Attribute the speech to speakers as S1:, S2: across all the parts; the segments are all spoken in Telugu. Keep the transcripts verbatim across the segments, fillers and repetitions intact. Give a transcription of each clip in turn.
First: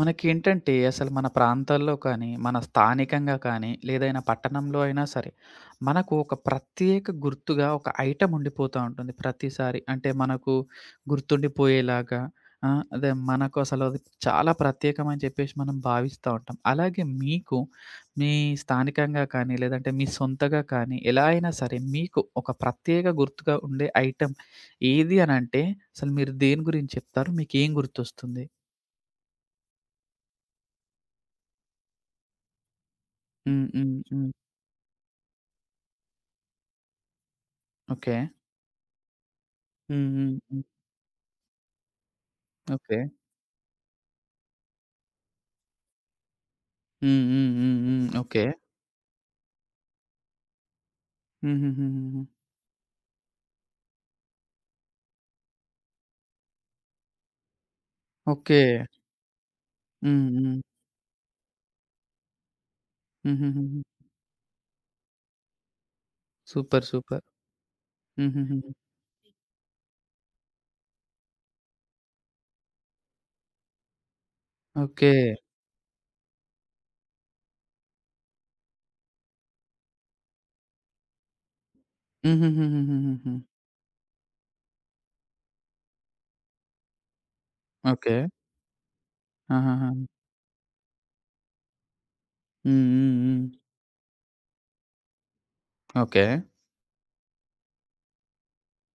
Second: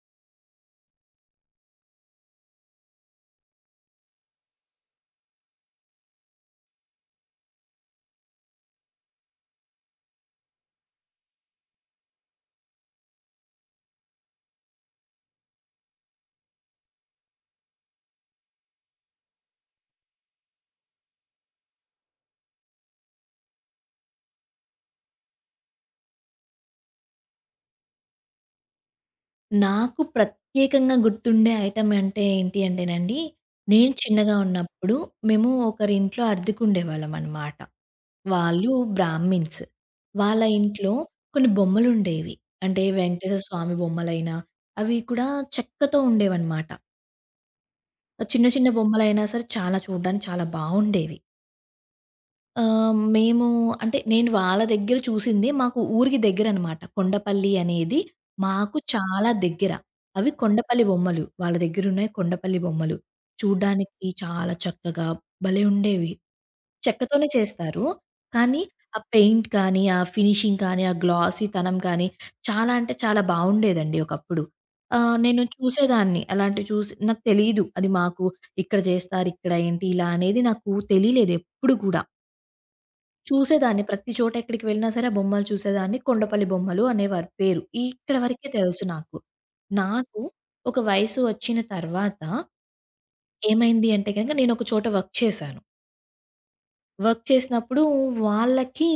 S1: మనకేంటంటే అసలు మన ప్రాంతాల్లో కానీ, మన స్థానికంగా కానీ, లేదైనా పట్టణంలో అయినా సరే, మనకు ఒక ప్రత్యేక గుర్తుగా ఒక ఐటెమ్ ఉండిపోతా ఉంటుంది ప్రతిసారి. అంటే మనకు గుర్తుండిపోయేలాగా ఆ! అదే మనకు అసలు అది చాలా ప్రత్యేకం అని చెప్పేసి మనం భావిస్తా ఉంటాం. అలాగే మీకు మీ స్థానికంగా కానీ, లేదంటే మీ సొంతగా కానీ, ఎలా అయినా సరే మీకు ఒక ప్రత్యేక గుర్తుగా ఉండే ఐటెమ్ ఏది అనంటే అసలు మీరు దేని గురించి చెప్తారు? మీకేం గుర్తొస్తుంది?
S2: నాకు ప్రత్యేకంగా గుర్తుండే ఐటెమ్ అంటే ఏంటి అంటేనండి,
S1: హ్మ్.
S2: నేను
S1: హ్మ్. హ్మ్.
S2: చిన్నగా ఉన్నప్పుడు మేము ఒకరింట్లో అద్దెకుండేవాళ్ళం అనమాట.
S1: ఓకే.
S2: వాళ్ళు బ్రాహ్మిన్స్.
S1: హ్మ్. హ్మ్.
S2: వాళ్ళ
S1: హ్మ్.
S2: ఇంట్లో కొన్ని బొమ్మలుండేవి. అంటే
S1: ఓకే.
S2: వెంకటేశ్వర స్వామి బొమ్మలైనా, అవి కూడా చెక్కతో ఉండేవనమాట.
S1: హ్మ్. హ్మ్. హ్మ్. హ్మ్. ఓకే.
S2: చిన్న చిన్న బొమ్మలైనా సరే చాలా చూడ్డానికి చాలా బావుండేవి.
S1: హుహుహుహుహు.
S2: ఆహ్, మేము అంటే నేను వాళ్ళ దగ్గర చూసింది మాకు ఊరికి దగ్గరనమాట. కొండపల్లి అనేది
S1: ఓకే.
S2: మాకు చాలా దగ్గర.
S1: హ్మ్.
S2: అవి
S1: హ్మ్.
S2: కొండపల్లి బొమ్మలు. వాళ్ళ దగ్గరున్నాయి కొండపల్లి బొమ్మలు.
S1: హుహుహుహు.
S2: చూడ్డానికి చాలా చక్కగా భలే ఉండేవి.
S1: సూపర్. సూపర్.
S2: చెక్కతోనే చేస్తారు. కానీ
S1: హుహుహుహు.
S2: ఆ పెయింట్ కానీ, ఆ ఫినిషింగ్ కానీ, ఆ గ్లాసీతనం కానీ చాలా అంటే చాలా బావుండేదండి ఒకప్పుడు.
S1: ఓకే.
S2: ఆహ్, నేను చూసేదాన్ని. అలాంటివి చూసి నాకు తెలీదు. అది మాకు ఇక్కడ జేస్తారు, ఇక్కడ ఏంటి ఇలా అనేది నాకు తెలీలేదు ఎప్పుడు కూడా.
S1: హుహుహుహుహుహు.
S2: చూసేదాన్ని. ప్రతి చోట ఎక్కడికి వెళ్ళినా సరే, ఆ బొమ్మలు చూసేదాన్ని. కొండపల్లి బొమ్మలు అనేవారు పేరు.
S1: ఓకే.
S2: ఇక్కడి వరకే తెలుసు నాకు.
S1: ఆహాహా!
S2: నాకు ఒక వయసు వచ్చిన తర్వాత
S1: హ్మ్. హ్మ్. హ్మ్.
S2: ఏమైంది అంటే గనక నేనొక చోట వర్క్ చేశాను.
S1: ఓకే.
S2: వర్క్ చేసినప్పుడు వాళ్ళకి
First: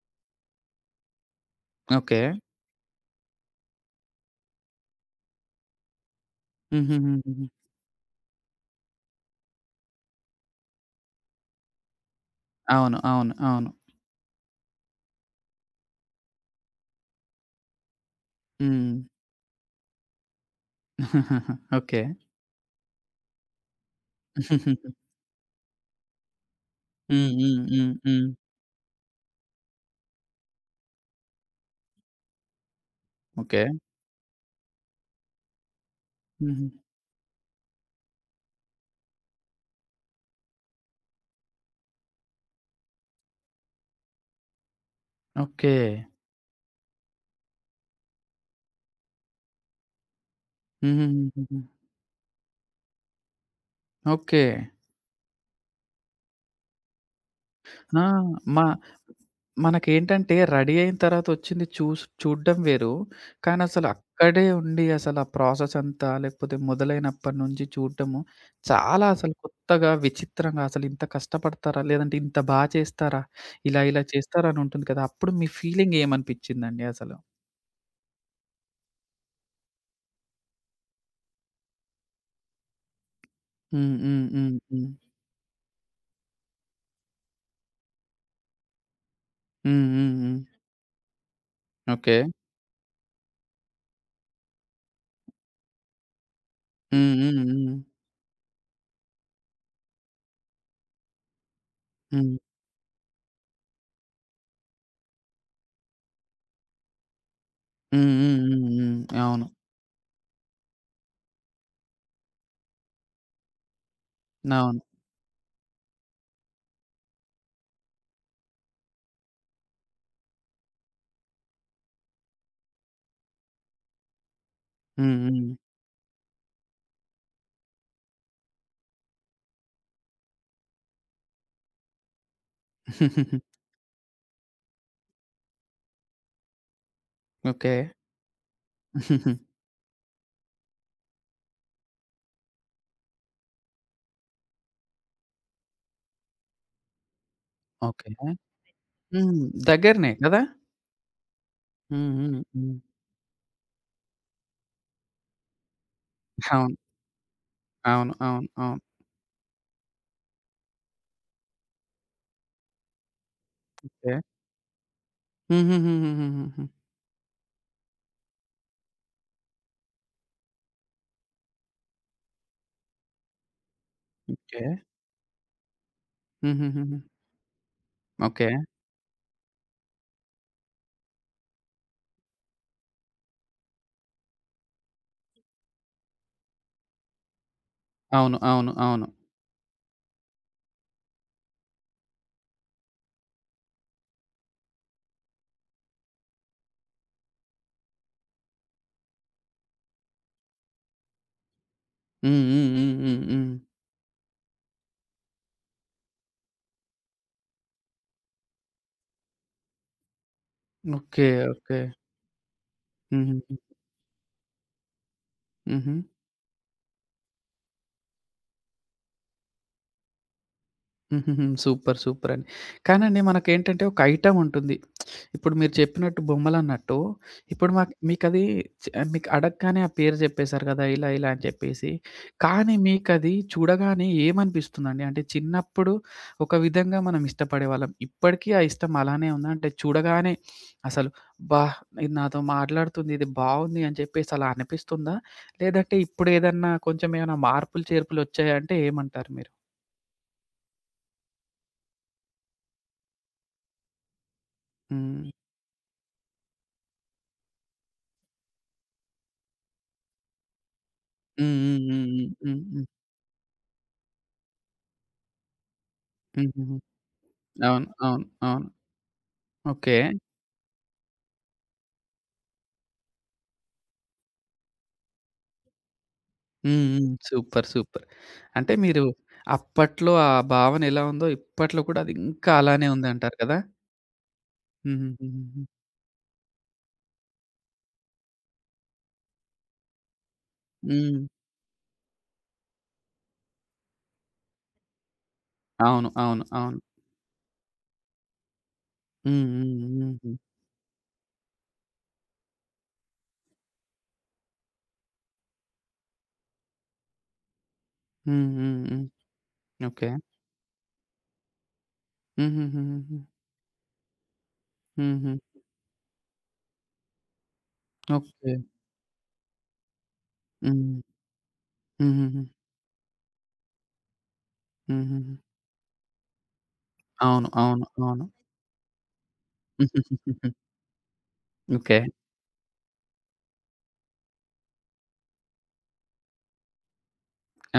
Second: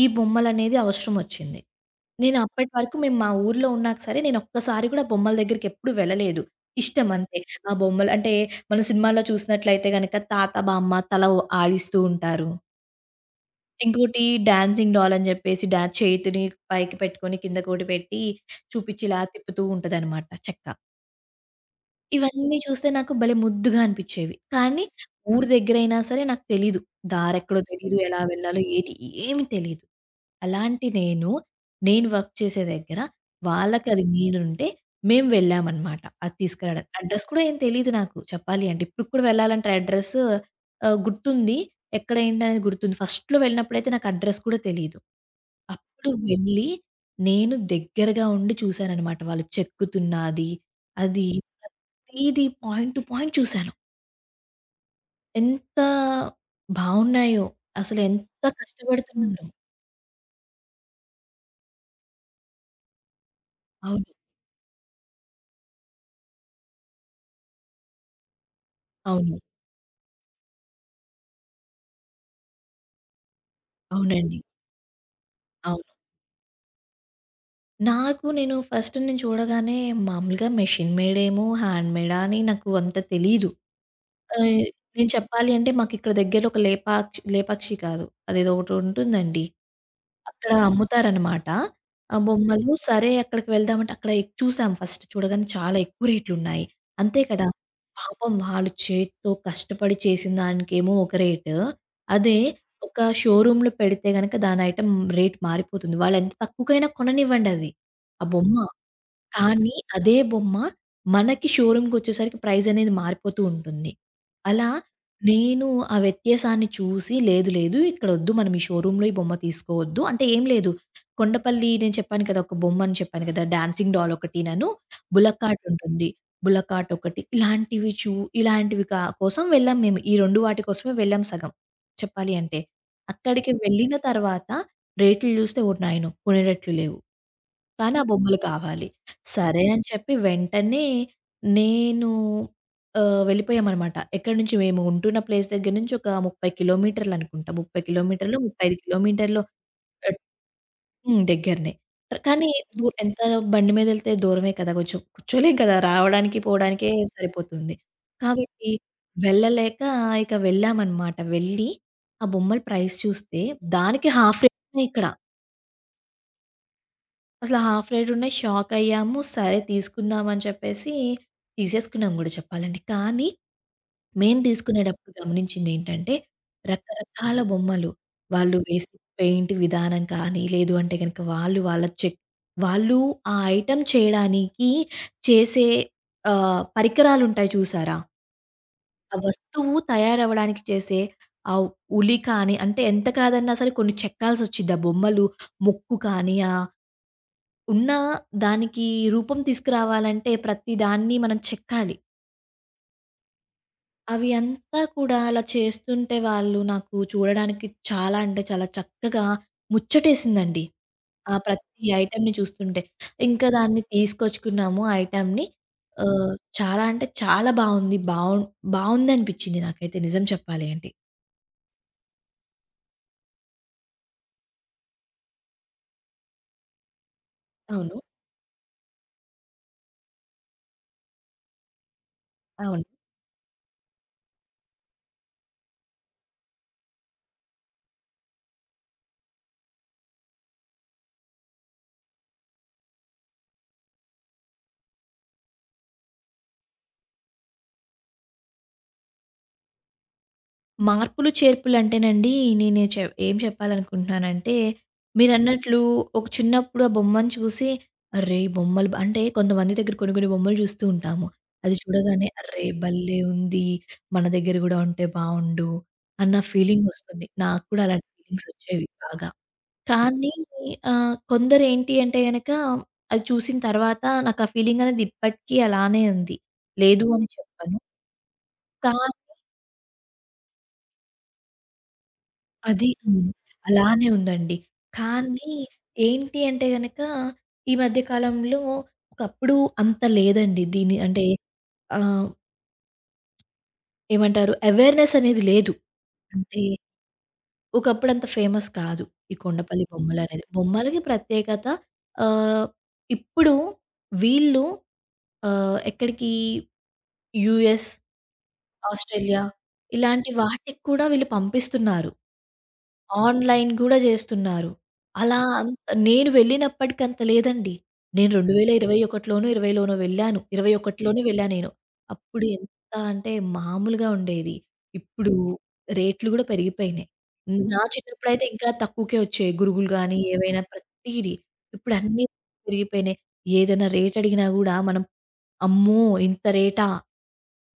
S2: ఈ బొమ్మలనేది అవసరం వచ్చింది.
S1: ఓకే.
S2: నేను అప్పటి వరకు మేము మా ఊర్లో ఉన్నా సరే, నేనొక్కసారి కూడా బొమ్మల దగ్గరికెప్పుడు వెళ్ళలేదు. ఇష్టం అంతే.
S1: హుహుహుహుహు.
S2: ఆ బొమ్మలు అంటే మనం సినిమాల్లో చూసినట్లయితే గనక తాత, బామ్మ తల ఊ ఆడిస్తూ ఉంటారు.
S1: అవును. అవును. అవును.
S2: ఇంకోటి డాన్సింగ్ డాల్ అని జెప్పేసి డా చేతిని పైకి పెట్టుకొని కిందకోటి పెట్టి
S1: హ్మ్.
S2: చూపిచ్చి ఇలా తిప్పుతూ ఉంటదనమాట చెక్క.
S1: ఓకే.
S2: ఇవన్నీ చూస్తే నాకు భలే ముద్దుగా అనిపిచ్చేవి. కానీ ఊరు దగ్గరైనా సరే నాకు తెలీదు.
S1: హ్మ్. హ్మ్.
S2: దారెక్కడో
S1: హ్మ్.
S2: తెలీదు. ఎలా
S1: హ్మ్.
S2: వెళ్ళాలో ఏది ఏమి తెలీదు. అలాంటి నేను, నేను వర్క్ చేసే దగ్గర
S1: ఓకే.
S2: వాళ్ళకి అది నేనుంటే మేము వెళ్ళామనమాట. అది
S1: హుహు.
S2: తీసుకెళ్ళడానికి. అడ్రస్ కూడా ఏం తెలీదు నాకు చెప్పాలి అంటే. ఇప్పటికి కూడా వెళ్ళాలంటే అడ్రస్ ఆహ్, గుర్తుంది. ఎక్కడ ఏంటనేది గుర్తుంది. ఫస్ట్‌లో వెళ్ళినప్పుడైతే నాకు అడ్రస్ కూడా తెలీదు.
S1: ఓకే.
S2: అప్పుడు వెళ్ళి నేను దగ్గరగా ఉండి చూసాననమాట. వాళ్ళు చెక్కుతున్నది అది
S1: హుహుహుహుహు.
S2: ప్రతీది పాయింట్ టు పాయింట్ చూసాను.
S1: ఓకే.
S2: ఎంత బావున్నాయో,
S1: ఆ!
S2: అసలెంత హ్మ్.
S1: మా
S2: కష్టపడుతున్నారు.
S1: మనకేంటంటే రెడీ అయిన తర్వాత వచ్చింది చూస్ చూడడం వేరు. కానీ అసలు
S2: అవును.
S1: అక్కడే ఉండి అసలు ఆ ప్రాసెస్ అంతా లేకపోతే మొదలైనప్పటి నుంచి చూడటము చాలా అసలు
S2: అవును.
S1: కొత్తగా, విచిత్రంగా అసలు ఇంత కష్టపడతారా? లేదంటే ఇంత బా చేస్తారా? ఇలా ఇలా
S2: అవునండి.
S1: చేస్తారా? అని ఉంటుంది కదా! అప్పుడు మీ ఫీలింగ్
S2: అవును.
S1: ఏమనిపించిందండి అసలు?
S2: నాకు నేను ఫస్ట్ నేను చూడగానే మామూలుగా మెషిన్ మేడేమో, హ్యాండ్ మేడా అని నాకు అంత తెలీదు.
S1: హ్మ్. హ్మ్. హ్మ్.
S2: ఆహ్,
S1: హ్మ్.
S2: నేను చెప్పాలి అంటే మాకిక్కడ దగ్గరలో ఒక లేపాక్షి లేపాక్షి కాదు. అదేదో ఒకటుంటుందండి.
S1: హ్మ్. హ్మ్. హ్మ్.
S2: అక్కడ అమ్ముతారనమాట.
S1: ఓకే.
S2: ఆ బొమ్మలు. సరే అక్కడికి వెళ్దామంటే అక్కడ ఎక్ చూసాం ఫస్ట్ చూడగానే చాలా ఎక్కువ రేట్లున్నాయి.
S1: హ్మ్.
S2: అంతే
S1: హ్మ్.
S2: కదా!
S1: హ్మ్.
S2: పాపం వాళ్ళు చేత్తో కష్టపడి చేసిన దానికేమో ఒక రేటు.
S1: హ్మ్.
S2: అదే ఒక షోరూమ్‌లో పెడితే గనక దాని ఐటెమ్ రేట్ మారిపోతుంది. వాళ్ళెంత తక్కువకైనా కొననివ్వండది.
S1: హ్మ్.
S2: ఆ
S1: హ్మ్.
S2: బొమ్మ
S1: హ్మ్. హ్మ్. అవును.
S2: కానీ అదే బొమ్మ మనకి షోరూమ్‌కొచ్చేసరికి ప్రైజ్ అనేది మారిపోతూ ఉంటుంది. అలా
S1: అవును.
S2: నేను ఆ వ్యత్యాసాన్ని చూసి లేదు, లేదు ఇక్కడొద్దు మనం ఈ షోరూమ్‌లో ఈ బొమ్మ తీసుకోవద్దు. అంటే ఏం లేదు కొండపల్లి నేను చెప్పాను కదా! ఒక బొమ్మ అని చెప్పాను కదా! డాన్సింగ్ డాల్ ఒకటినను,
S1: హ్మ్. హ్మ్.
S2: బుల్లకాట్ ఉంటుంది. బుల్లకాట్ ఒకటి ఇలాంటివి చూ ఇలాంటివి కా కోసం వెళ్ళాం మేము. ఈ రెండు వాటి కోసమే వెళ్ళాం సగం చెప్పాలి అంటే. అక్కడికి వెళ్ళిన తర్వాత రేట్లు చూస్తే ఓరి నాయనో! కొనేటట్లు లేవు.
S1: ఓకే.
S2: కానీ ఆ బొమ్మలు కావాలి. సరే అని చెప్పి వెంటనే నేను ఆహ్, వెళ్ళిపోయామనమాట. ఎక్కడి నుంచి మేము ఉంటున్న ప్లేస్ దగ్గర నుంచి ఒక ముప్పై కిలోమీటర్లు అనుకుంటా. ముప్పై
S1: ఓకే.
S2: కిలోమీటర్లో, ముప్పై ఐదు
S1: హ్మ్.
S2: కిలోమీటర్లో
S1: దగ్గరనే
S2: ఆహ్,
S1: కదా!
S2: హ్మ్. దగ్గరనే.
S1: హ్మ్. హ్మ్.
S2: కానీ
S1: హ్మ్.
S2: దూ ఎంత బండి మీదెళ్తే దూరమే కదా! కొంచెం కూర్చోలేం కదా! రావడానికి,
S1: అవును.
S2: పోవడానికే సరిపోతుంది.
S1: అవును. అవును.
S2: కాబట్టి
S1: అవును.
S2: వెళ్ళలేక ఇక వెళ్ళామనమాట. వెళ్ళి ఆ బొమ్మల ప్రైస్ చూస్తే దానికి
S1: ఓకే.
S2: హాఫ్ రేట్‌నే ఇక్కడ.
S1: హుహుహుహుహుహుహు.
S2: అసలు హాఫ్ రేట్ ఉన్నాయి. షాకయ్యాము. సరే తీసుకుందాం అని చెప్పేసి తీసేసుకున్నాం గూడా చెప్పాలంటే. కానీ మేము
S1: ఓకే.
S2: తీసుకునేటప్పుడు గమనించిందేంటంటే,
S1: హుహుహుహు.
S2: రకరకాల బొమ్మలు.
S1: ఓకే.
S2: వాళ్ళు వేసే పెయింట్ విధానం కానీ, లేదు అంటే గనక వాళ్ళు వాళ్ళ చెక్ వాళ్ళు ఆ ఐటెమ్ చేయడానికి చేసే ఆహ్, పరికరాలుంటాయి చూసారా?
S1: అవును. అవును. అవును.
S2: ఆ వస్తువు తయారవ్వడానికి చేసే ఆ ఉలి కానీ, అంటే ఎంత కాదన్నా సరే కొన్ని చెక్కాల్సొచ్చిద్ది. ఆ బొమ్మలు ముక్కు కానీ ఆ ఉన్న దానికి రూపం తీసుకురావాలంటే ప్రతి దాన్ని మనం చెక్కాలి.
S1: హ్మ్. హ్మ్. హ్మ్. హ్మ్. హ్మ్.
S2: అవి అంతా కూడా అలా చేస్తుంటే వాళ్ళు నాకు చూడడానికి చాలా అంటే చాలా చక్కగా ముచ్చటేసిందండి.
S1: ఓకే.
S2: ఆ
S1: ఓకే.
S2: ప్రతి ఐటెమ్‌ని చూస్తుంటే. ఇంకా
S1: హుహుహు.
S2: దాన్ని తీసుకొచ్చుకున్నాము ఆ ఐటెమ్‌ని.
S1: హుహు.
S2: ఆహ్, చాలా అంటే చాలా బావుంది. బావుం బావుందనిపించింది నాకైతే నిజం చెప్పాలి అంటే.
S1: హుహుహు. సూపర్. సూపర్ అండి. కానండి మనకేంటంటే ఒక ఐటెమ్ ఉంటుంది. ఇప్పుడు మీరు చెప్పినట్టు బొమ్మలన్నట్టు ఇప్పుడు మాకు
S2: అవును.
S1: మీకది చ్ మీకు అడగగానే ఆ పేరు చెప్పేసారు కదా! ఇలా, ఇలా అని చెప్పేసి. కానీ
S2: అవును.
S1: మీకది చూడగానే ఏమనిపిస్తుందండి? అంటే చిన్నప్పుడు ఒక విధంగా మనం ఇష్టపడేవాళ్ళం. ఇప్పటికీ ఆ ఇష్టం అలానే ఉందా? అంటే చూడగానే అసలు "అబ్బా! ఇది నాతో మాట్లాడుతుంది. ఇది బావుంది" అని చెప్పేసి అలా అనిపిస్తుందా? లేదంటే ఇప్పుడేదన్నా కొంచెం ఏమైనా మార్పులు చేర్పులు వచ్చాయంటే ఏమంటారు మీరు?
S2: మార్పులు, చేర్పులంటేనండి నేను చె ఏం చెప్పాలనుకుంటున్నానంటే,
S1: హ్మ్.
S2: మీరన్నట్లు ఒక చిన్నప్పుడు ఆ బొమ్మను చూసి, అర్రే! ఈ బొమ్మలు బ అంటే కొంతమంది దగ్గర కొన్ని కొన్ని బొమ్మలు చూస్తూ ఉంటాము.
S1: హ్మ్.
S2: అది
S1: హ్మ్. హ్మ్.
S2: చూడగానే
S1: హ్మ్.
S2: అర్రే!
S1: హ్మ్.
S2: భలే ఉంది. మన దగ్గర గూడా ఉంటే బావుండు అన్న
S1: హ్మ్. హుహు.
S2: ఫీలింగ్ వస్తుంది. నాకు కూడా
S1: అవును.
S2: అలాంటి
S1: అవును.
S2: ఫీలింగ్స్
S1: అవును.
S2: వచ్చేవి బాగా.
S1: ఓకే.
S2: కానీ ఆహ్, కొందరేంటి అంటే గనక అది చూసిన తర్వాత నాకు ఆ ఫీలింగ్ అనేది ఇప్పటికీ అలానే ఉంది.
S1: హ్మ్.
S2: లేదు
S1: హ్మ్.
S2: అని
S1: సూపర్.
S2: చెప్పను.
S1: సూపర్. అంటే
S2: కానీ
S1: మీరు అప్పట్లో ఆ భావన ఎలా ఉందో ఇప్పట్లో కూడా అది ఇంకా అలానే
S2: అది. అవును.
S1: ఉందంటారు కదా!
S2: అలానే ఉందండి.
S1: హుహు.
S2: కానీ
S1: హుహుహు.
S2: ఏంటి అంటే గనక, ఈ మధ్య కాలంలో ఒకప్పుడు అంత లేదండి. దీని
S1: హ్మ్.
S2: అంటే ఆహ్, ఏమంటారు అవేర్‌నెస్ అనేది లేదు.
S1: అవును. అవును.
S2: అంటే
S1: అవును.
S2: ఒకప్పుడు అంత ఫేమస్ కాదు. ఈ
S1: హ్మ్. హ్మ్.
S2: కొండపల్లి
S1: హుహు.
S2: బొమ్మలనేది. బొమ్మలకి ప్రత్యేకత ఆహ్, ఇప్పుడు వీళ్ళు ఆహ్, ఎక్కడికి యూఎస్,
S1: హ్మ్. హ్మ్. హ్మ్.
S2: Australia
S1: okay.
S2: ఇలాంటి వాటికి కూడా వీళ్ళు పంపిస్తున్నారు.
S1: హుహుహుహుహు.
S2: ఆన్‌లైన్ గూడా జేస్తున్నారు.
S1: హుహు.
S2: అలా అంత నేను వెళ్ళినప్పటికంత లేదండి.
S1: ఓకే.
S2: నేను రెండు వేల ఇరవై ఒకటి ఇరవైలోనో వెళ్ళాను.
S1: హ్మ్.
S2: ఇరవై ఒకటిలోనే వెళ్ళా నేను.
S1: హుహుహు.
S2: అప్పుడు ఎంత అంటే మామూలుగా ఉండేది. ఇప్పుడు
S1: హుహుహు.
S2: రేట్లు గూడా పెరిగిపోయినాయి.
S1: అవును.
S2: నా
S1: అవును. అవును.
S2: చిన్నప్పుడైతే ఇంకా తక్కువకే వచ్చేవి. గురుగులు గానీ, ఏవైనా ప్రతీది. ఇప్పుడు
S1: ఓకే.
S2: అన్నీ పెరిగిపోయినాయి. ఏదైనా రేట్ అడిగినా గూడా మనం అమ్మో! ఇంత రేటా?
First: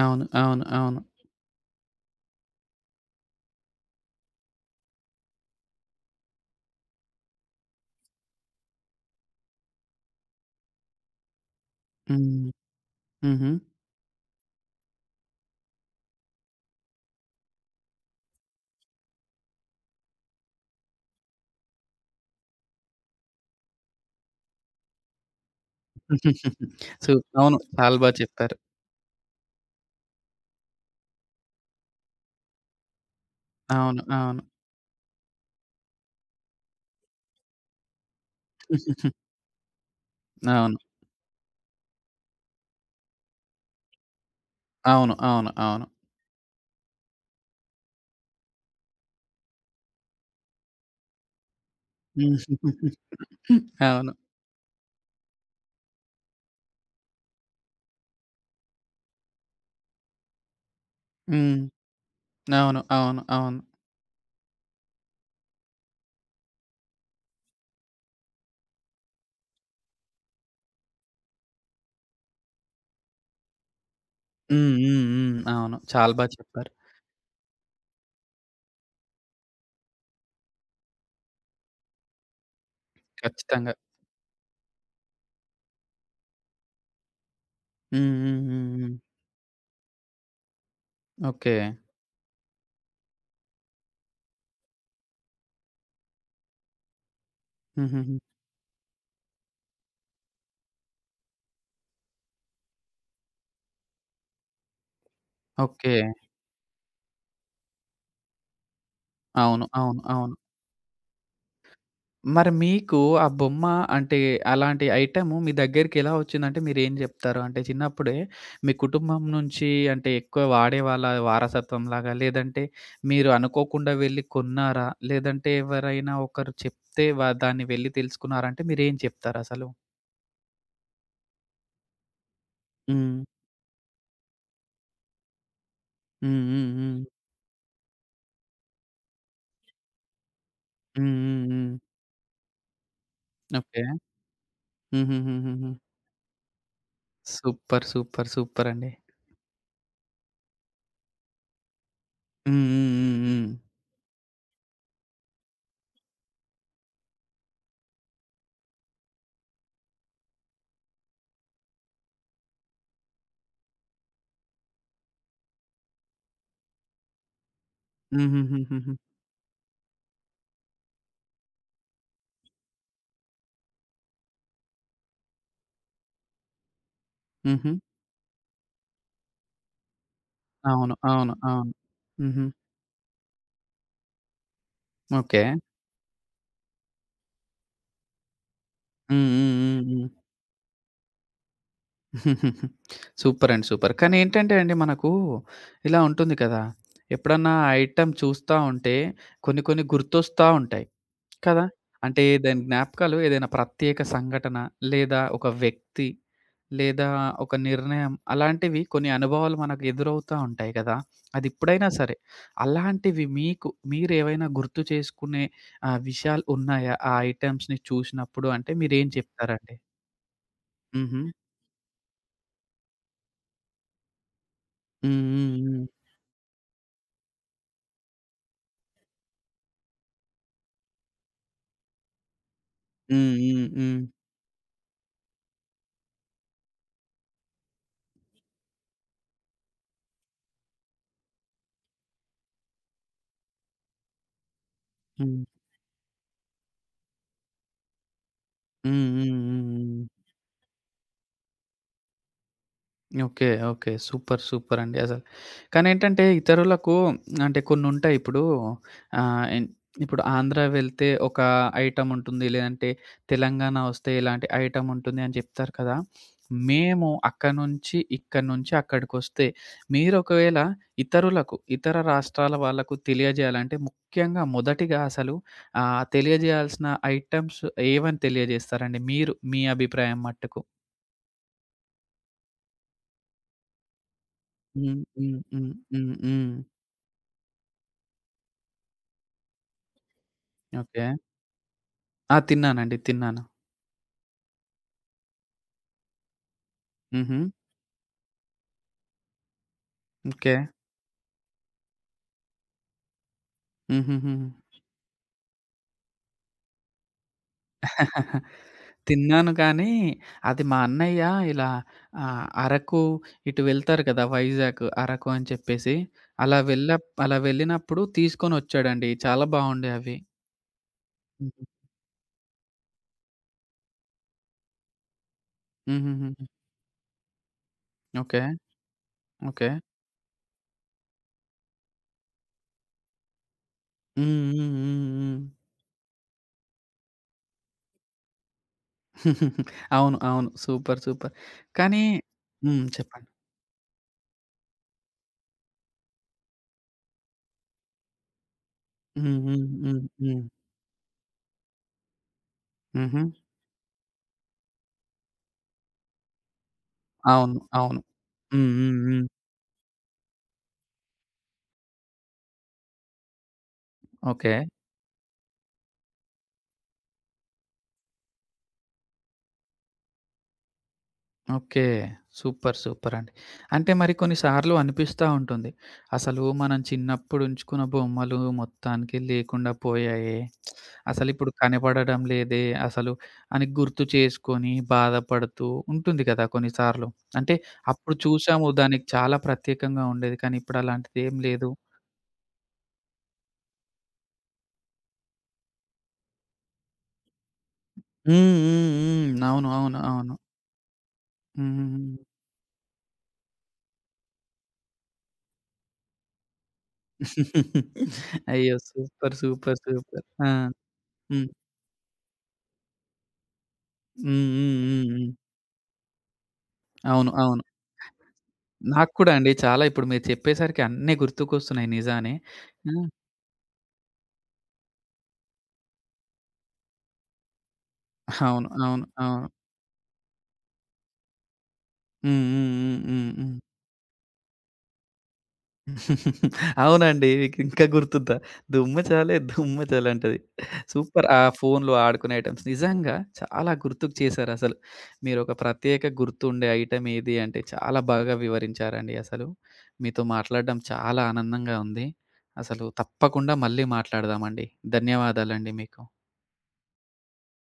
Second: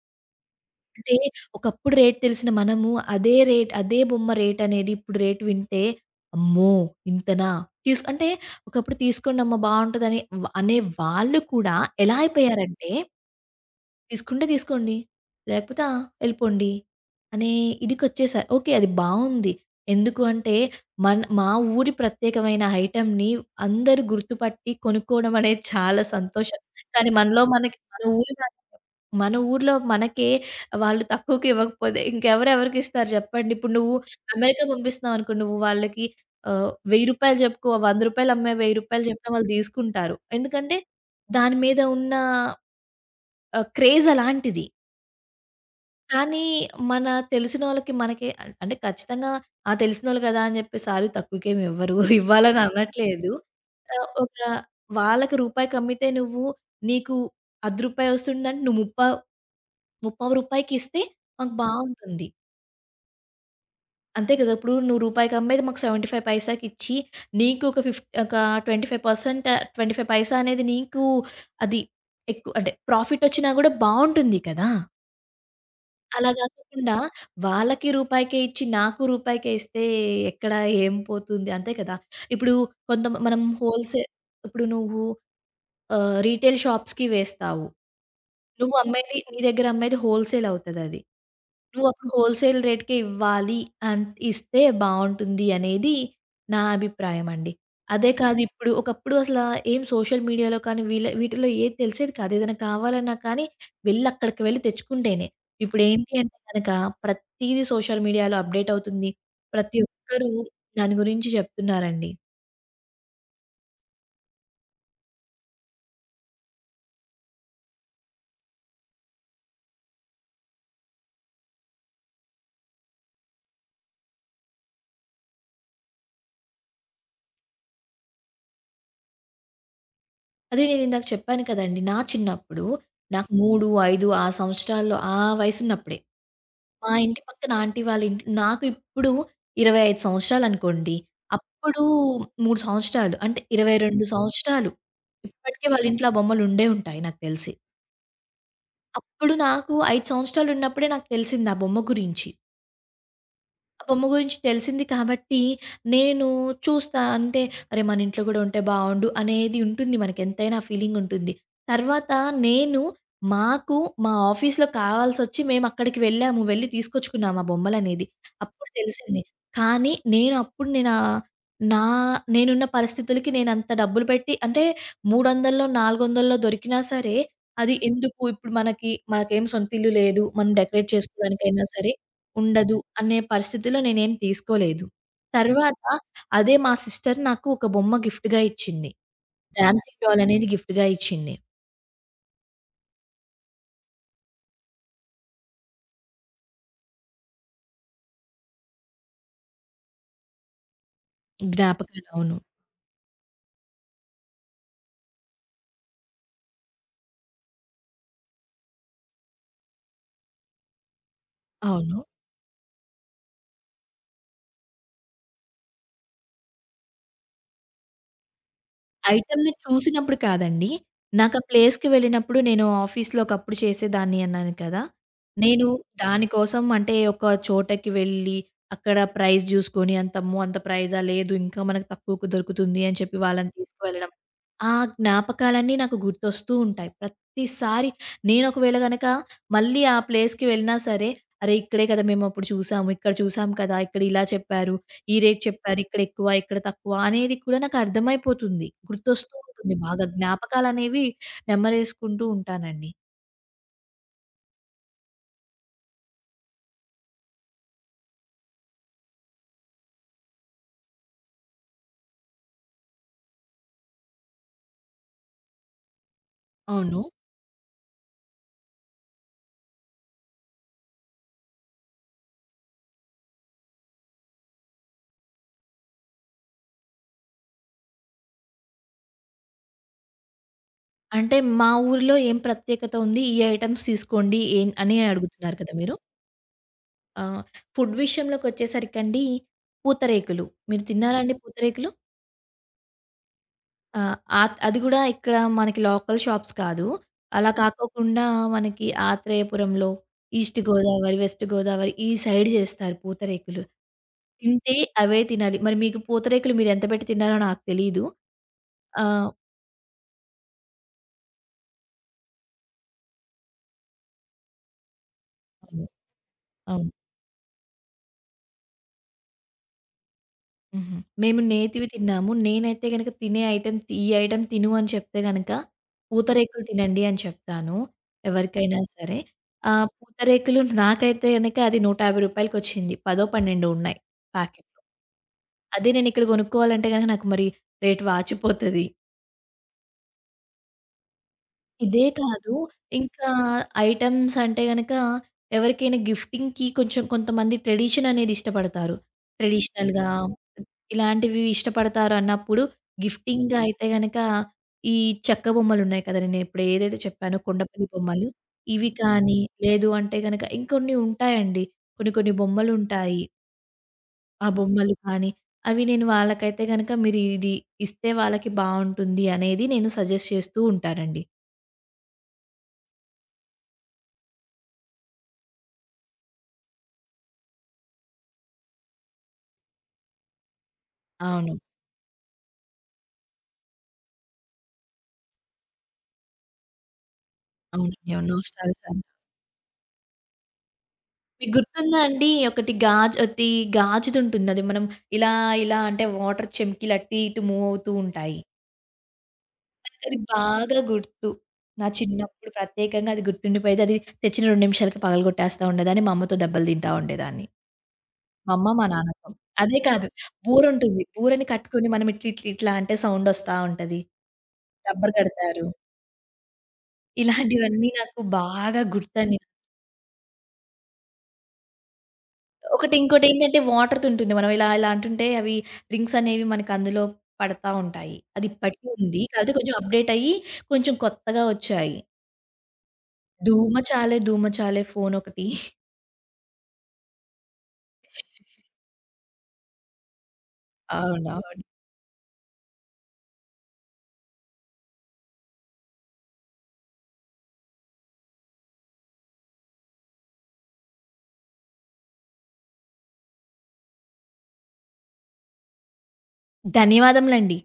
S1: అవును. అవును. అవును.
S2: అంటే ఒకప్పుడు రేట్ తెలిసిన మనము అదే రేట్ అదే బొమ్మ రేట్ అనేది ఇప్పుడు రేట్ వింటే, అమ్మో! ఇంతనా? తీస్ అంటే ఒకప్పుడు తీసుకోండమ్మా బావుంటదని వ అనే వాళ్ళు కూడా ఎలా
S1: హ్మ్.
S2: అయిపోయారంటే
S1: హుహు.
S2: తీసుకుంటే తీసుకోండి. లేకపోతే ఆ! ఎళ్ళిపోండి అనే ఇదికొచ్చేసా. ఓకే. అది బావుంది. ఎందుకు అంటే మన మా ఊరి ప్రత్యేకమైన ఐటెమ్‌ని అందరూ గుర్తుపట్టి కొనుక్కోవడం అనేది చాలా సంతోషం. కానీ
S1: సూ
S2: మనలో
S1: అవును.
S2: మనకి
S1: చాలా
S2: మన
S1: బా
S2: ఊరి వా-
S1: చెప్పారు.
S2: మన ఊర్లో మనకే వాళ్ళు తక్కువకి ఇవ్వకపోతే ఇంకెవరు ఎవరికిస్తారు చెప్పండి. ఇప్పుడు నువ్వు
S1: అవును. అవును.
S2: అమెరికా పంపిస్తున్నావు అనుకో నువ్వు వాళ్ళకి ఆహ్, రూ. వెయ్యి చెప్పుకో రూ. వంద అమ్మాయి రూ. వెయ్యి చెప్పినా వాళ్ళు తీసుకుంటారు.
S1: అవును. అవును.
S2: ఎందుకంటే దాని మీద ఉన్న ఆహ్, క్రేజ్ అలాంటిది.
S1: అవును. అవును.
S2: కానీ మన తెలిసినోళ్ళకి మనకి అన్ అంటే ఖచ్చితంగా ఆ! తెలిసినోళ్ళు గదా! అని చెప్పి సారులు తక్కువకేమి ఇవ్వరు.
S1: హ్మ్.
S2: ఇవ్వాలని అనట్లేదు. ఆహ్,
S1: అవును.
S2: ఒక వాళ్ళకి రూపాయికి అమ్మితే నువ్వు నీకు రూ. పది వస్తుందంటే నువ్వు ముప్పా రూ. 35కి ఇస్తే మాకు
S1: హ్మ్.
S2: బావుంటుంది.
S1: అవును. అవును. అవును.
S2: అంతే కదా! ఇప్పుడు నువ్వు రూపాయికి అమ్మేది మాకు డెబ్బై ఐదు పైసాకి ఇచ్చి నీకు ఒక ఫిఫ్ ఒక ఇరవై ఐదు శాతం ఇరవై ఐదు పైసా అనేది నీకు అది ఎక్కువ అంటే ప్రాఫిట్ వచ్చినా గూడా బావుంటుంది కదా!
S1: హ్మ్. హ్మ్. హ్మ్. అవును. చాలా బా
S2: అలా
S1: చెప్పారు.
S2: గాకోకుండా వాళ్ళకి రూపాయికే ఇచ్చి, నాకు రూపాయికే ఇస్తే ఎక్కడ ఏం పోతుంది? అంతే కదా! ఇప్పుడు కొంత మనం
S1: ఖచ్చితంగా.
S2: హోల్‌సే ఇప్పుడు నువ్వు ఆహ్, రీటైల్ షాప్స్‌కి వేస్తావు.
S1: హ్మ్. హ్మ్. హ్మ్.
S2: నువ్వు
S1: హ్మ్.
S2: అమ్మేది నీ దగ్గర అమ్మేది హోల్‌సేల్ అవుతదది.
S1: ఓకే.
S2: నువ్వు అప్పుడు హోల్‌సేల్ రేట్‌కే ఇవ్వాలి అన్ ఇస్తే బావుంటుంది అనేది నా అభిప్రాయమండి. అదే
S1: హుహుహు.
S2: కాదు ఇప్పుడు ఒకప్పుడు అసలా ఏం సోషల్ మీడియాలో కానీ వీళ్ళ వీటిలో ఏది తెలిసేది కాదు. ఏదైనా కావాలన్నా కానీ వెళ్లి అక్కడికి వెళ్లి తెచ్చుకుంటేనే.
S1: ఓకే.
S2: ఇప్పుడేంటి అంటే గనక ప్రతీదీ సోషల్ మీడియాలో అప్‌డేట్ అవుతుంది.
S1: అవును.
S2: ప్రతి
S1: అవును.
S2: ఒక్కరు
S1: అవును.
S2: దాని గురించి చెప్తున్నారండి.
S1: మరి మీకు ఆ బొమ్మ అంటే అలాంటి ఐటెము మీ దగ్గరికెలా వచ్చిందంటే మీరేం జెప్తారు? అంటే చిన్నప్పుడే మీ కుటుంబం నుంచి అంటే ఎక్కువ వాడేవాళ్ళ వారసత్వంలాగా? లేదంటే మీరు అనుకోకుండా వెళ్లి కొన్నారా? లేదంటే ఎవరైనా ఒకరు చెప్తే వ దాన్ని వెళ్లి తెలుసుకున్నారా? అంటే మీరేం చెప్తారసలు?
S2: అదే నేనిందాక చెప్పాను కదండీ! నా చిన్నప్పుడు
S1: హ్మ్.
S2: నాకు మూడు, ఐదు ఆ సంవత్సరాల్లో ఆ వయసున్నప్పుడే,
S1: హ్మ్. హ్మ్.
S2: మా
S1: హ్మ్.
S2: ఇంటి పక్కన ఆంటీ వాళ్ళ ఇంట్లో నాకు ఇప్పుడు ఇరవై ఐదు సంవత్సరాలనుకోండి.
S1: హ్మ్. హ్మ్. హ్మ్.
S2: అప్పుడు మూడు సంవత్సరాలు అంటే
S1: ఓకే.
S2: ఇరవై రెండు సంవత్సరాలు. ఇప్పటికే
S1: హుహుహుహుహు.
S2: వాళ్ళ ఇంట్లో ఆ బొమ్మలుండే ఉంటాయి నాకు తెలిసి.
S1: సూపర్. సూపర్. సూపరండి.
S2: అప్పుడు నాకు ఐదు సంవత్సరాలున్నప్పుడే నాకు తెలిసింది ఆ బొమ్మ గురించి.
S1: హ్మ్. హ్మ్. హ్మ్. హ్మ్.
S2: ఆ బొమ్మ గురించి తెలిసింది కాబట్టి, నేను చూస్తా అంటే, అరే! మన ఇంట్లో గూడా ఉంటే బావుండు అనేది ఉంటుంది మనకెంతైనా ఆ ఫీలింగుంటుంది. తర్వాత నేను మాకు మా ఆఫీస్‌లో కావాల్సొచ్చి మేమక్కడికి వెళ్ళాము. వెళ్లి తీసుకొచ్చుకున్నాం ఆ బొమ్మలనేది. అప్పుడు
S1: హుహుహుహుహు.
S2: తెలిసింది. కానీ నేను అప్పుడు నేనా నా నేనున్న పరిస్థితులకి నేనంత డబ్బులు పెట్టి అంటే 300లో, 400లో దొరికినా సరే,
S1: హుహు.
S2: అది ఎందుకు ఇప్పుడు మనకి మనకేం సొంతిల్లు లేదు. మనం డెకరేట్
S1: అవును. అవును.
S2: చేసుకోవడానికైనా
S1: అవును.
S2: సరే
S1: హుహు.
S2: ఉండదు అనే పరిస్థితిలో నేనేం తీసుకోలేదు.
S1: ఓకే.
S2: తర్వాత అదే మా సిస్టర్ నాకు ఒక బొమ్మ గిఫ్ట్‌గా ఇచ్చింది.
S1: హ్మ్. హ్మ్. హ్మ్.
S2: డాన్సింగ్
S1: హ్మ్.
S2: డాల్ అనేది గిఫ్ట్‌గా ఇచ్చింది.
S1: సూపర్ అండి. సూపర్. కానీ ఏంటంటే అండి మనకు ఇలా ఉంటుంది కదా! ఎప్పుడన్నా ఆ ఐటెమ్ చూస్తా ఉంటే కొన్ని కొన్ని గుర్తొస్తా ఉంటాయి కదా!
S2: జ్ఞాపకాలు.
S1: అంటే
S2: అవును.
S1: దాని జ్ఞాపకాలు ఏదైనా ప్రత్యేక సంఘటన లేదా ఒక వ్యక్తి లేదా ఒక నిర్ణయం అలాంటివి కొన్ని అనుభవాలు మనకు ఎదురవుతా ఉంటాయి కదా! అది ఇప్పుడైనా
S2: అవును.
S1: సరే అలాంటివి మీకు మీరేవైనా గుర్తు చేసుకునే ఆహ్, విషయాలు ఉన్నాయా? ఆ ఐటెమ్స్‌ని చూసినప్పుడు అంటే మీరేం
S2: ఐటెమ్‌ని
S1: చెప్తారండి?
S2: చూసినప్పుడు కాదండి.
S1: హుహు.
S2: నాకు ఆ ప్లేస్‌కి వెళ్ళినప్పుడు నేను ఆఫీస్‌లో ఒకప్పుడు చేసేదాన్ని అన్నాను కదా!
S1: హ్మ్.
S2: నేను
S1: హ్మ్.
S2: దాని కోసం అంటే ఒక చోటకి వెళ్ళి అక్కడ ప్రైస్ జూసుకొని అంతమ్మో! అంత ప్రైజా లేదు ఇంకా మనకు తక్కువకు దొరుకుతుంది అని చెప్పి
S1: హ్మ్.
S2: వాళ్ళని
S1: హ్మ్. హ్మ్.
S2: తీసుకువెళ్ళడం ఆ జ్ఞాపకాలన్నీ నాకు గుర్తొస్తూ ఉంటాయి. ప్రతిసారి నేను ఒకవేళ గనక మళ్ళీ ఆ ప్లేస్‌కి వెళ్ళినా సరే, అరే! ఇక్కడే కదా మేమప్పుడు చూసాము. ఇక్కడ చూసాం కదా! ఇక్కడ ఇలా చెప్పారు. ఈ రేట్
S1: హ్మ్.
S2: చెప్పారు. ఇక్కడ ఎక్కువ, ఇక్కడ తక్కువ అనేది కూడా నాకు అర్థమైపోతుంది.
S1: హ్మ్. హ్మ్.
S2: గుర్తొస్తూ
S1: హ్మ్.
S2: ఉంటుంది
S1: హ్మ్.
S2: బాగా. జ్ఞాపకాలనేవి నెమరేసుకుంటూ ఉంటానండి.
S1: ఓకే. ఓకే. సూపర్. సూపర్ అండి అసలు. కానీ ఏంటంటే ఇతరులకు అంటే కొన్నుంటాయి ఇప్పుడు ఆహ్, ఎన్ ఇప్పుడు ఆంధ్ర వెళ్తే ఒక ఐటెమ్ ఉంటుంది. లేదంటే తెలంగాణ వస్తే ఇలాంటి ఐటెమ్ ఉంటుంది అని చెప్తారు కదా!
S2: అవును.
S1: మేము అక్కడి నుంచి, ఇక్కడి నుంచి అక్కడికొస్తే మీరు ఒకవేళ ఇతరులకు, ఇతర రాష్ట్రాల వాళ్ళకు తెలియజేయాలంటే ముఖ్యంగా మొదటిగా అసలు ఆహ్, తెలియజేయాల్సిన ఐటెమ్స్ ఏవని తెలియజేస్తారండి మీరు మీ అభిప్రాయం మట్టుకు?
S2: అంటే మా ఊరిలో ఏం ప్రత్యేకత ఉంది? ఈ ఐటెమ్స్ తీసుకోండి ఏం అని
S1: హ్మ్. హ్మ్.
S2: అడుగుతున్నారు
S1: హ్మ్.
S2: కదా మీరు.
S1: హ్మ్. హ్మ్.
S2: ఆహ్, ఫుడ్ విషయంలోకొచ్చేసరికండి పూతరేకులు. మీరు
S1: ఓకే.
S2: తిన్నారా అండి పూతరేకులు?
S1: ఆ! తిన్నానండి. తిన్నాను.
S2: ఆ! ఆత్ అది గూడా ఇక్కడ మనకి లోకల్ షాప్స్ కాదు.
S1: హుహు.
S2: అలా హ్మ్. కాకోకుండా మనకి ఆత్రేయపురంలో,
S1: okay.
S2: East Godavari, west Godavari ఈ సైడ్ జేస్తారు పూతరేకులు.
S1: హుహుహు.
S2: తింటే అవే తినాలి. మరి మీకు పూతరేకులు మీరెంత పెట్టి తిన్నారో నాకు తెలీదు. ఆహ్
S1: తిన్నాను కానీ, అది మా అన్నయ్య ఇలా ఆహ్, అరకు ఇటు వెళ్తారు కదా! వైజాగ్, అరకు అని
S2: అవును.
S1: చెప్పేసి. అలా
S2: అవును.
S1: వెళ్ళప్ అలా వెళ్ళినప్పుడు తీసుకొనొచ్చాడండి. చాలా బావుండే అవి.
S2: హుహు. మేము
S1: హుహు.
S2: నేతివి తిన్నాము. నేనైతే గనక తినే ఐటెమ్ ఈ ఐటెమ్ తిను అని చెప్తే గనక
S1: హుహుహుహు.
S2: పూతరేకులు తినండి అని చెప్తాను.
S1: ఓకే.
S2: ఎవరికైనా సరే.
S1: ఓకే.
S2: ఆహ్, పూతరేకులు నాకైతే గనక అది రూ. 150కి పదో, పన్నెండో ఉన్నాయి
S1: హ్మ్.
S2: ప్యాకెట్‌లో.
S1: హ్మ్. హ్మ్. హ్మ్.
S2: అదే నేను ఇక్కడ కొనుక్కోవాలంటే గనక నాకు మరి రేట్ వాచిపోతది.
S1: అవును. అవును. సూపర్. సూపర్. కానీ
S2: ఇదే కాదు.
S1: హ్మ్. చెప్పండి.
S2: ఇంకా ఐటెమ్స్ అంటే గనక ఎవరికైనా గిఫ్టింగ్‌కి కొంచెం కొంతమంది ట్రెడిషన్ అనేది ఇష్టపడతారు.
S1: హ్మ్. హ్మ్. హ్మ్.
S2: ట్రెడిషనల్‌గా
S1: హ్మ్.
S2: ఇలాంటివి ఇష్టపడతారు అన్నప్పుడు
S1: హుహు.
S2: గిఫ్టింగ్ అయితే గనక ఈ చెక్క బొమ్మలున్నాయి కదా! నేను ఇప్పుడు ఏదైతే చెప్పానో
S1: అవును.
S2: కొండపల్లి
S1: అవును.
S2: బొమ్మలు.
S1: హ్మ్.
S2: ఇవి
S1: హ్మ్. హ్మ్.
S2: కానీ లేదు అంటే గనక ఇంకొన్ని ఉంటాయండి. కొన్ని కొన్ని బొమ్మలుంటాయి. ఆ
S1: ఓకే.
S2: బొమ్మలు కానీ అవి నేను వాళ్ళకైతే గనక మీరు ఇది ఇస్తే వాళ్ళకి బావుంటుంది అనేది నేను సజెస్ట్ చేస్తూ ఉంటానండి.
S1: ఓకే. సూపర్. సూపరండి. అంటే మరి కొన్నిసార్లు అనిపిస్తా ఉంటుంది. అసలు మనం చిన్నప్పుడు ఉంచుకున్న బొమ్మలు మొత్తానికి లేకుండా పోయాయే. అసలిప్పుడు
S2: అవును.
S1: కనపడడం లేదే అసలు అని గుర్తు చేసుకొని బాధపడుతూ ఉంటుంది కదా కొన్నిసార్లు. అంటే
S2: అవునండి.
S1: అప్పుడు
S2: అవును.
S1: చూసాము
S2: నోస్టాల్జియా
S1: దానికి
S2: అంటాం.
S1: చాలా ప్రత్యేకంగా ఉండేది. కానీ ఇప్పుడు అలాంటిది ఏం
S2: మీకు
S1: లేదు.
S2: గుర్తుందా అండి? ఒకటి గాజు ఒకటి గాజుదుంటుంది. అది మనం ఇలా, ఇలా అంటే వాటర్ చెంకీలు అటు ఇటు మూవ్ అవుతూ
S1: హ్మ్.
S2: ఉంటాయి.
S1: హ్మ్. హ్మ్. అవును. అవును.
S2: నాకది
S1: అవును.
S2: బాగా గుర్తు. నా
S1: హ్మ్.
S2: చిన్నప్పుడు ప్రత్యేకంగా అది గుర్తుండిపోయేది. అది తెచ్చిన రెండు నిమిషాలకి పగలగొట్టేస్తా ఉండేదాన్ని. మా అమ్మతో దెబ్బలు తింటా ఉండేదాన్ని. మా అమ్మ,
S1: అయ్యో!
S2: మా నాన్నతో.
S1: సూపర్. సూపర్.
S2: అదే కాదు
S1: సూపర్. ఆ!
S2: బూరుంటుంది. బూరని
S1: హ్మ్.
S2: కట్టుకొని మనం ఇట్ల, ఇట్ల, ఇట్లా అంటే సౌండొస్తా ఉంటది.
S1: హ్మ్. హ్మ్. హ్మ్.
S2: రబ్బర్
S1: హ్మ్.
S2: కడతారు.
S1: అవును. అవును.
S2: ఇలాంటివన్నీ నాకు బాగా
S1: నాకు కూడా
S2: గుర్తండి.
S1: అండి. చాలా ఇప్పుడు మీరు చెప్పేసరికి అన్నీ గుర్తుకొస్తున్నాయి నిజానే. ఆ!
S2: ఒకటి ఇంకోటేంటంటే వాటర్‌తో ఉంటుంది. మనం ఇలా ఇలా అంటుంటే అవి రింగ్స్ అనేవి మనకు అందులో పడతా ఉంటాయి. అది
S1: అవును.
S2: ఇప్పటికి
S1: అవును.
S2: ఉంది.
S1: అవును.
S2: కాకపోతే కొంచెం అప్‌డేట్ అయ్యి కొంచెం కొత్తగా వచ్చాయి.
S1: హ్మ్. హ్మ్. హ్మ్. హ్మ్. హ్మ్.
S2: ధూమచాలే ధూమచాలే ఫోనొకటి.
S1: అవునండి. మీకింకా గుర్తుందా? దుమ్ము చాలే దుమ్ము చాలే అంటది. సూపర్. ఆ
S2: అవునవును.
S1: ఫోన్‌లో ఆడుకునే ఐటెమ్స్ నిజంగా చాలా గుర్తుకు చేశారసలు. మీరొక ప్రత్యేక గుర్తుండే ఐటెమ్ ఏది అంటే చాలా బాగా వివరించారండి అసలు. మీతో మాట్లాడడం చాలా ఆనందంగా ఉంది. అసలు తప్పకుండా మళ్ళీ మాట్లాడదామండి. ధన్యవాదాలండి మీకు.
S2: ధన్యవాదములండి.